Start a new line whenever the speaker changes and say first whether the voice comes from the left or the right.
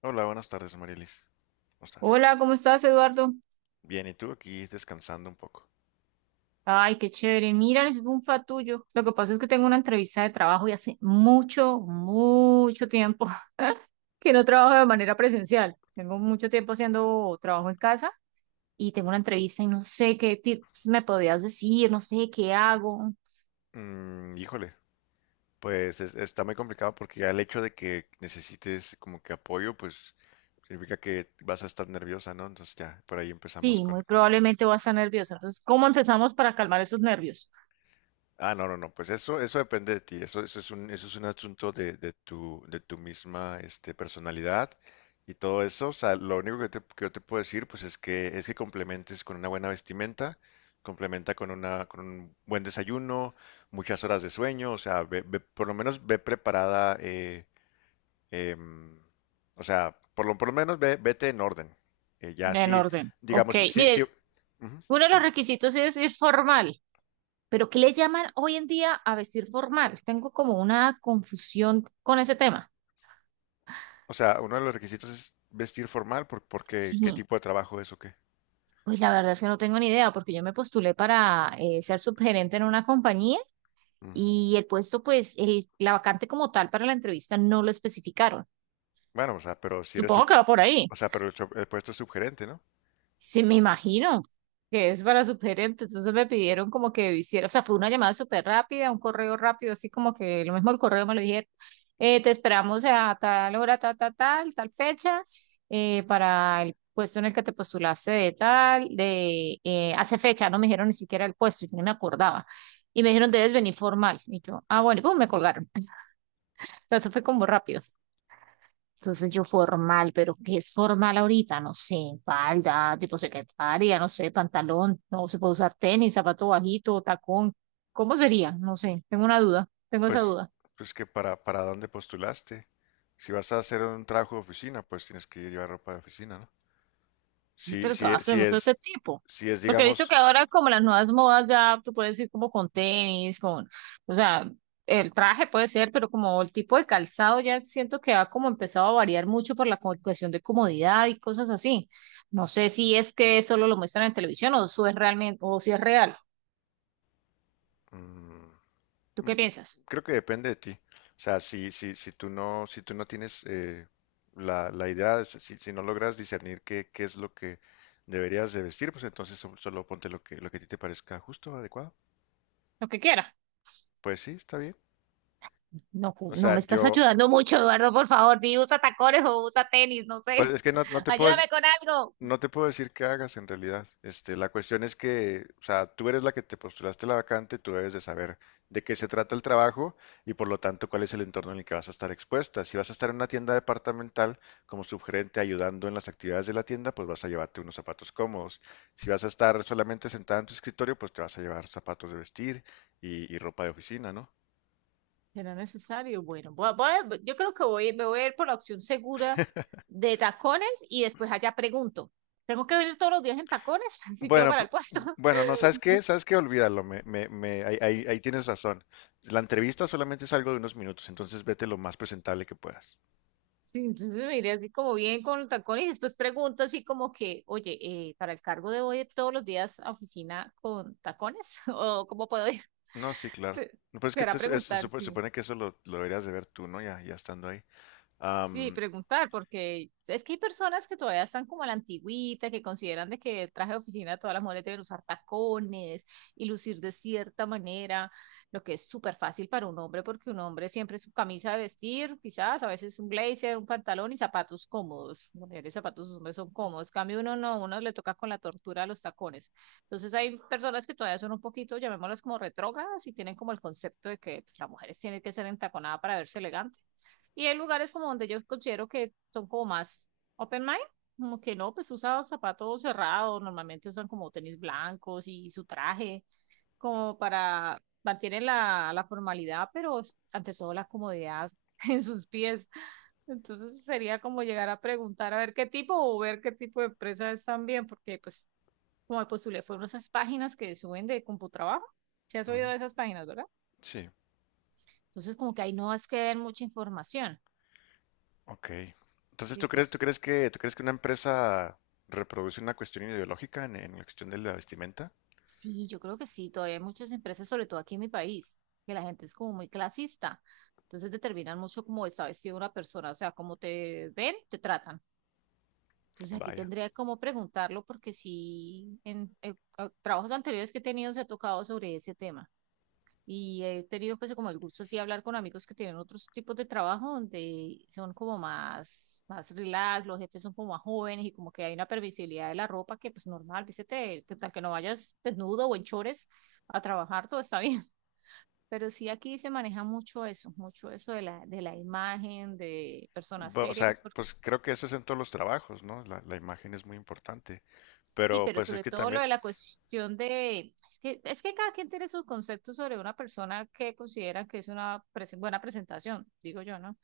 left: Hola, buenas tardes, Marielis. ¿Cómo estás?
right: Hola, ¿cómo estás, Eduardo?
left: Bien, ¿y tú aquí descansando un poco?
right: Ay, qué chévere. Mira, necesito un fatullo. Lo que pasa es que tengo una entrevista de trabajo y hace mucho, mucho tiempo que no trabajo de manera presencial. Tengo mucho tiempo haciendo trabajo en casa y tengo una entrevista y no sé qué tips me podrías decir, no sé qué hago.
left: Híjole, pues está muy complicado porque ya el hecho de que necesites como que apoyo, pues significa que vas a estar nerviosa, ¿no? Entonces ya, por ahí empezamos
right: Sí,
left: con,
right: muy
left: con- con-
right: probablemente voy a estar nerviosa. Entonces, ¿cómo empezamos para calmar esos nervios?
left: Ah, no, no, no, pues eso depende de ti, eso, eso es un asunto de tu misma, este, personalidad y todo eso, o sea, lo único que, que yo te puedo decir, pues es que complementes con una buena vestimenta, complementa con una, con un buen desayuno, muchas horas de sueño, o sea, por lo menos ve preparada, em, o sea, por lo menos ve, vete en orden, ya
right: En
left: sí,
right: orden. Ok,
left: digamos, sí, sí, sí,
right: mire,
left: ujú.
right: uno de los requisitos es ir formal. Pero ¿qué le llaman hoy en día a vestir formal? Tengo como una confusión con ese tema.
left: O sea, uno de los requisitos es vestir formal porque qué
right: Sí.
left: tipo de trabajo es o qué.
right: Pues la verdad es que no tengo ni idea, porque yo me postulé para ser subgerente en una compañía
left: Ujú.
right: y el puesto, pues, el, la vacante como tal para la entrevista no lo especificaron.
left: Bueno, o sea, pero si
right: Supongo que va por ahí.
left: o sea, pero el puesto es subgerente, ¿no?
right: Sí, me imagino que es para su gerente. Entonces me pidieron como que hiciera, o sea, fue una llamada súper rápida, un correo rápido, así como que lo mismo el correo me lo dijeron. Te esperamos a tal hora, tal, tal, tal, tal fecha, para el puesto en el que te postulaste de tal, de hace fecha, no me dijeron ni siquiera el puesto, yo no me acordaba. Y me dijeron, debes venir formal. Y yo, ah, bueno, y pum, me colgaron. Eso fue como rápido. Entonces yo formal, pero ¿qué es formal ahorita? No sé, falda, tipo secretaria, no sé, pantalón, no se puede usar tenis, zapato bajito, tacón. ¿Cómo sería? No sé, tengo una duda, tengo esa
left: Pues,
right: duda.
left: pues que para dónde postulaste. Si vas a hacer un trabajo de oficina, pues tienes que llevar ropa de oficina, ¿no?
right: Sí,
left: Si,
right: pero
left: si, e-
right: todas
left: si
right: tenemos
left: es,
right: ese tipo.
left: si es,
right: Porque he visto
left: digamos,
right: que ahora como las nuevas modas ya tú puedes ir como con tenis, con, o sea, el traje puede ser, pero como el tipo de calzado ya siento que ha como empezado a variar mucho por la cuestión de comodidad y cosas así. No sé si es que solo lo muestran en televisión o eso es realmente, o si es real.
left: mm.
right: ¿Tú qué piensas?
left: Creo que depende de ti. O sea, si tú no, si tú no tienes la, la idea, o sea, si, si no logras discernir qué, qué es lo que deberías de vestir, pues entonces solo ponte lo que a ti te parezca justo, adecuado.
right: Lo que quiera.
left: Pues sí, está bien.
right: No,
left: O
right: no
left: sea,
right: me estás
left: yo,
right: ayudando mucho, Eduardo, por favor, di usa tacones o usa tenis, no
left: pues
right: sé.
left: es que no, no te puedo,
right: Ayúdame con algo.
left: No te puedo decir qué hagas en realidad. Este, la cuestión es que, o sea, tú eres la que te postulaste la vacante, tú debes de saber de qué se trata el trabajo y por lo tanto cuál es el entorno en el que vas a estar expuesta. Si vas a estar en una tienda departamental como subgerente ayudando en las actividades de la tienda, pues vas a llevarte unos zapatos cómodos. Si vas a estar solamente sentada en tu escritorio, pues te vas a llevar zapatos de vestir y ropa de oficina, ¿no?
right: ¿Será necesario? Bueno, yo creo que voy, me voy a ir por la opción segura de tacones y después allá pregunto. ¿Tengo que venir todos los días en tacones? Así quedo
left: Bueno,
right: para
left: pu-
right: el puesto.
left: bueno, no, ¿sabes qué? ¿Sabes qué? Olvídalo, ahí tienes razón. La entrevista solamente es algo de unos minutos, entonces vete lo más presentable que puedas.
right: Sí, entonces me iré así como bien con los tacones y después pregunto así como que, oye, ¿para el cargo debo ir todos los días a oficina con tacones? ¿O cómo puedo ir?
left: No, sí, claro.
right: Se-
left: No, pues es que
right: Será preguntar,
left: se
right: sí.
left: supone que eso lo deberías de ver tú, ¿no? Ya, ya estando ahí.
right: Sí,
left: Am,
right: preguntar, porque es que hay personas que todavía están como a la antigüita, que consideran de que el traje de oficina todas las mujeres deben usar tacones y lucir de cierta manera, lo que es súper fácil para un hombre, porque un hombre siempre su camisa de vestir, quizás, a veces un blazer, un pantalón y zapatos cómodos. Las mujeres, zapatos, los hombres son cómodos. En cambio uno no, uno le toca con la tortura de los tacones. Entonces hay personas que todavía son un poquito, llamémoslas como retrógradas y tienen como el concepto de que pues, la mujer tiene que ser entaconada para verse elegante y hay lugares como donde yo considero que son como más open mind, como que no, pues usa zapatos cerrados, normalmente usan como tenis blancos y su traje, como para mantener la, la formalidad, pero ante todo la comodidad en sus pies. Entonces sería como llegar a preguntar a ver qué tipo o ver qué tipo de empresa es también, porque pues como de postulé fueron esas páginas que suben de CompuTrabajo. Se has oído
left: ujú,
right: de esas páginas, ¿verdad?
left: sí,
right: Entonces como que ahí no es que den mucha información.
left: ok. Entonces,
right: Sí, entonces
left: ¿tú crees que una empresa reproduce una cuestión ideológica en la cuestión de la vestimenta?
right: sí, yo creo que sí, todavía hay muchas empresas, sobre todo aquí en mi país, que la gente es como muy clasista. Entonces determinan mucho cómo está vestida una persona, o sea, cómo te ven, te tratan. Entonces aquí
left: Vaya.
right: tendría como preguntarlo porque sí, en trabajos anteriores que he tenido se ha tocado sobre ese tema. Y he tenido pues como el gusto así de hablar con amigos que tienen otros tipos de trabajo donde son como más, más relax, los jefes son como más jóvenes y como que hay una permisibilidad de la ropa que pues normal, vístete, que tal que no vayas desnudo o en chores a trabajar, todo está bien. Pero sí aquí se maneja mucho eso de la imagen, de personas
left: O
right: serias,
left: sea,
right: pues porque-
left: pues creo que eso es en todos los trabajos, ¿no? La imagen es muy importante.
right: sí,
left: Pero
right: pero
left: pues es
right: sobre
left: que
right: todo lo
left: también,
right: de la cuestión de, es que cada quien tiene sus conceptos sobre una persona que considera que es una buena presentación, digo yo, ¿no?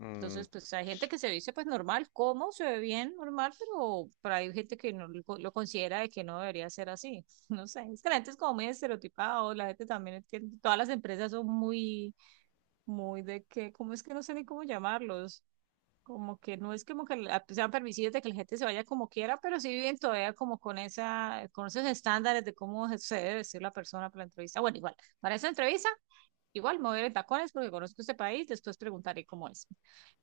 left: mm,
right: Entonces, pues hay gente
left: s-
right: que se viste pues normal, como se ve bien normal, pero hay gente que no lo, lo considera de que no debería ser así. No sé, es que la gente es como muy estereotipada, la gente también es que todas las empresas son muy, muy de que, ¿cómo es que no sé ni cómo llamarlos? Como que no es como que sean permisivos de que la gente se vaya como quiera, pero sí viven todavía como con esa, con esos estándares de cómo se debe vestir la persona para la entrevista. Bueno, igual, para esa entrevista igual mover en tacones porque conozco este país, después preguntaré cómo es.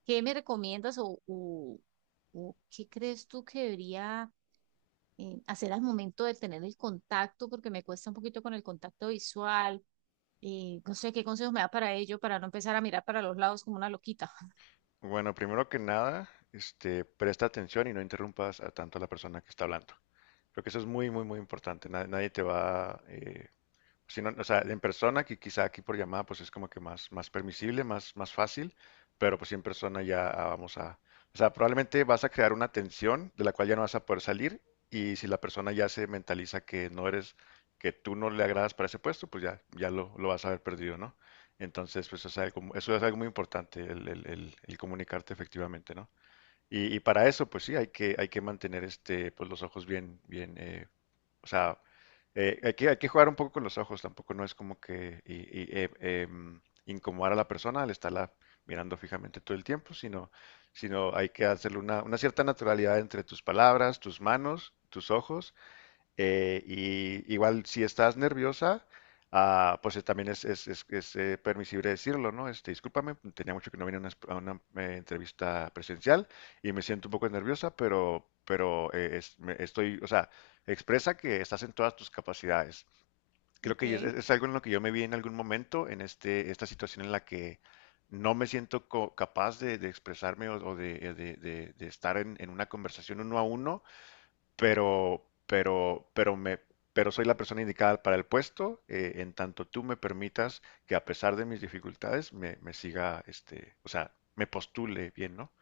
right: ¿Qué me recomiendas o, o qué crees tú que debería hacer al momento de tener el contacto? Porque me cuesta un poquito con el contacto visual. No sé qué consejos me da para ello, para no empezar a mirar para los lados como una loquita.
left: bueno, primero que nada, este, presta atención y no interrumpas a tanto a la persona que está hablando. Creo que eso es muy, muy, muy importante. Nadie te va a... Si no, o sea, en persona, que quizá aquí por llamada, pues es como que más, más permisible, más, más fácil, pero pues sí en persona ya vamos a, o sea, probablemente vas a crear una tensión de la cual ya no vas a poder salir y si la persona ya se mentaliza que no eres, que tú no le agradas para ese puesto, pues ya, ya lo vas a haber perdido, ¿no? Entonces, pues o sea, el eso es algo muy importante, el comunicarte efectivamente, ¿no? Y para eso, pues sí, hay que mantener este, pues, los ojos bien, bien, o sea, hay que jugar un poco con los ojos, tampoco no es como que y, incomodar a la persona al estarla mirando fijamente todo el tiempo, sino hay que hacerle una cierta naturalidad entre tus palabras, tus manos, tus ojos, y igual, si estás nerviosa, también es permisible decirlo, ¿no? Este, discúlpame, tenía mucho que no venía a una, entrevista presencial y me siento un poco nerviosa, pero estoy, o sea, expresa que estás en todas tus capacidades. Creo que
right: Ok.
left: es algo en lo que yo me vi en algún momento, en este, esta situación en la que no me siento capaz de expresarme o de, de estar en una conversación uno a uno pero, pero soy la persona indicada para el puesto, en tanto tú me permitas que a pesar de mis dificultades me, me siga, este, o sea, me postule bien, ¿no?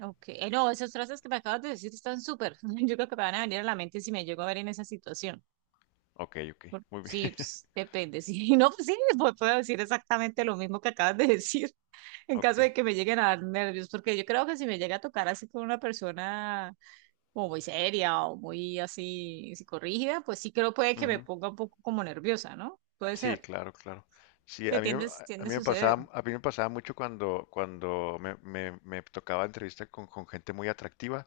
right: Ok, no, esas frases que me acabas de decir están súper. Yo creo que me van a venir a la mente si me llego a ver en esa situación.
left: Ok, ok,
right: Por-
left: muy bien,
right: sí, pues, depende. Sí, no, pues sí, pues, puedo decir exactamente lo mismo que acabas de decir. En
left: ok.
right: caso de que me lleguen a dar nervios, porque yo creo que si me llega a tocar así con una persona como muy seria o muy así psicorrígida, pues sí creo puede que me
left: Ujú.
right: ponga un poco como nerviosa, ¿no? Puede
left: Sí,
right: ser.
left: claro, claro. Sí,
right: Se tiende,
left: a
right: tiende a
left: mí me
right: suceder.
left: pasaba, a mí me pasaba mucho cuando, cuando me tocaba entrevista con gente muy atractiva,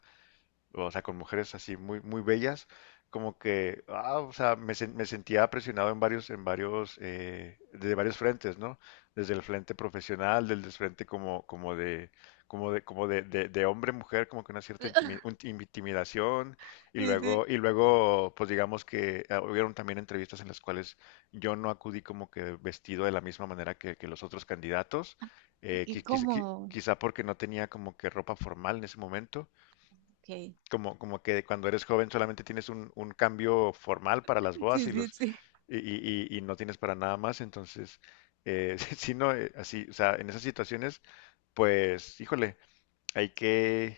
left: o sea, con mujeres así muy, muy bellas, como que, o sea, me sentía presionado en varios, de varios frentes, ¿no? Desde el frente profesional, desde el frente como de hombre-mujer, como que una cierta intimidación,
right: Sí, sí.
left: y luego, pues digamos que hubieron también entrevistas en las cuales yo no acudí como que vestido de la misma manera que los otros candidatos,
right: Y como,
left: quizá porque no tenía como que ropa formal en ese momento,
right: ok.
left: como que cuando eres joven solamente tienes un cambio formal para las bodas
right: Sí,
left: y
right: sí,
left: los
right: sí.
left: y no tienes para nada más, entonces si no así, o sea, en esas situaciones, pues, híjole, hay que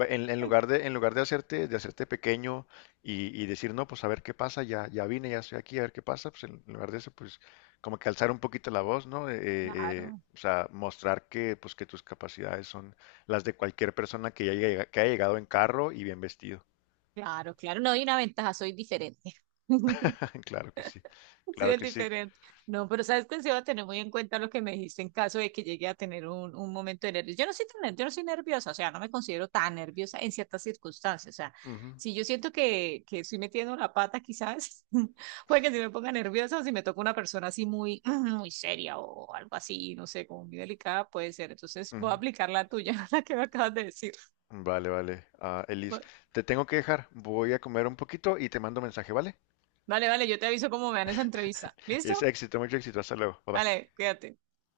left: va, en lugar de hacerte pequeño y decir no, pues a ver qué pasa, ya ya vine, ya estoy aquí, a ver qué pasa, pues en lugar de eso, pues como que alzar un poquito la voz, ¿no?
right: Claro,
left: O sea, mostrar que pues que tus capacidades son las de cualquier persona que que haya llegado en carro y bien vestido.
right: claro, claro. No hay una ventaja, soy diferente.
left: Claro que sí,
right: Sí,
left: claro
right: es
left: que sí.
right: diferente. No, pero sabes que sí voy a tener muy en cuenta lo que me dijiste en caso de que llegue a tener un momento de nervios. Yo no soy tan, yo no soy nerviosa, o sea, no me considero tan nerviosa en ciertas circunstancias. O sea,
left: Ujú,
right: si yo siento que estoy metiendo la pata, quizás puede que si me ponga nerviosa o si me toca una persona así muy, muy seria o algo así, no sé, como muy delicada, puede ser. Entonces
left: ujú.
right: voy a aplicar la tuya, la que me acabas de decir.
left: Vale, vale. Ah, Elis,
right: Bueno,
left: te tengo que dejar. Voy a comer un poquito y te mando mensaje, ¿vale?
right: vale, vale, yo te aviso cómo me dan esa entrevista.
left: Es
right: ¿Listo?
left: éxito, mucho éxito. Hasta luego. Bye bye.
right: Vale, cuídate.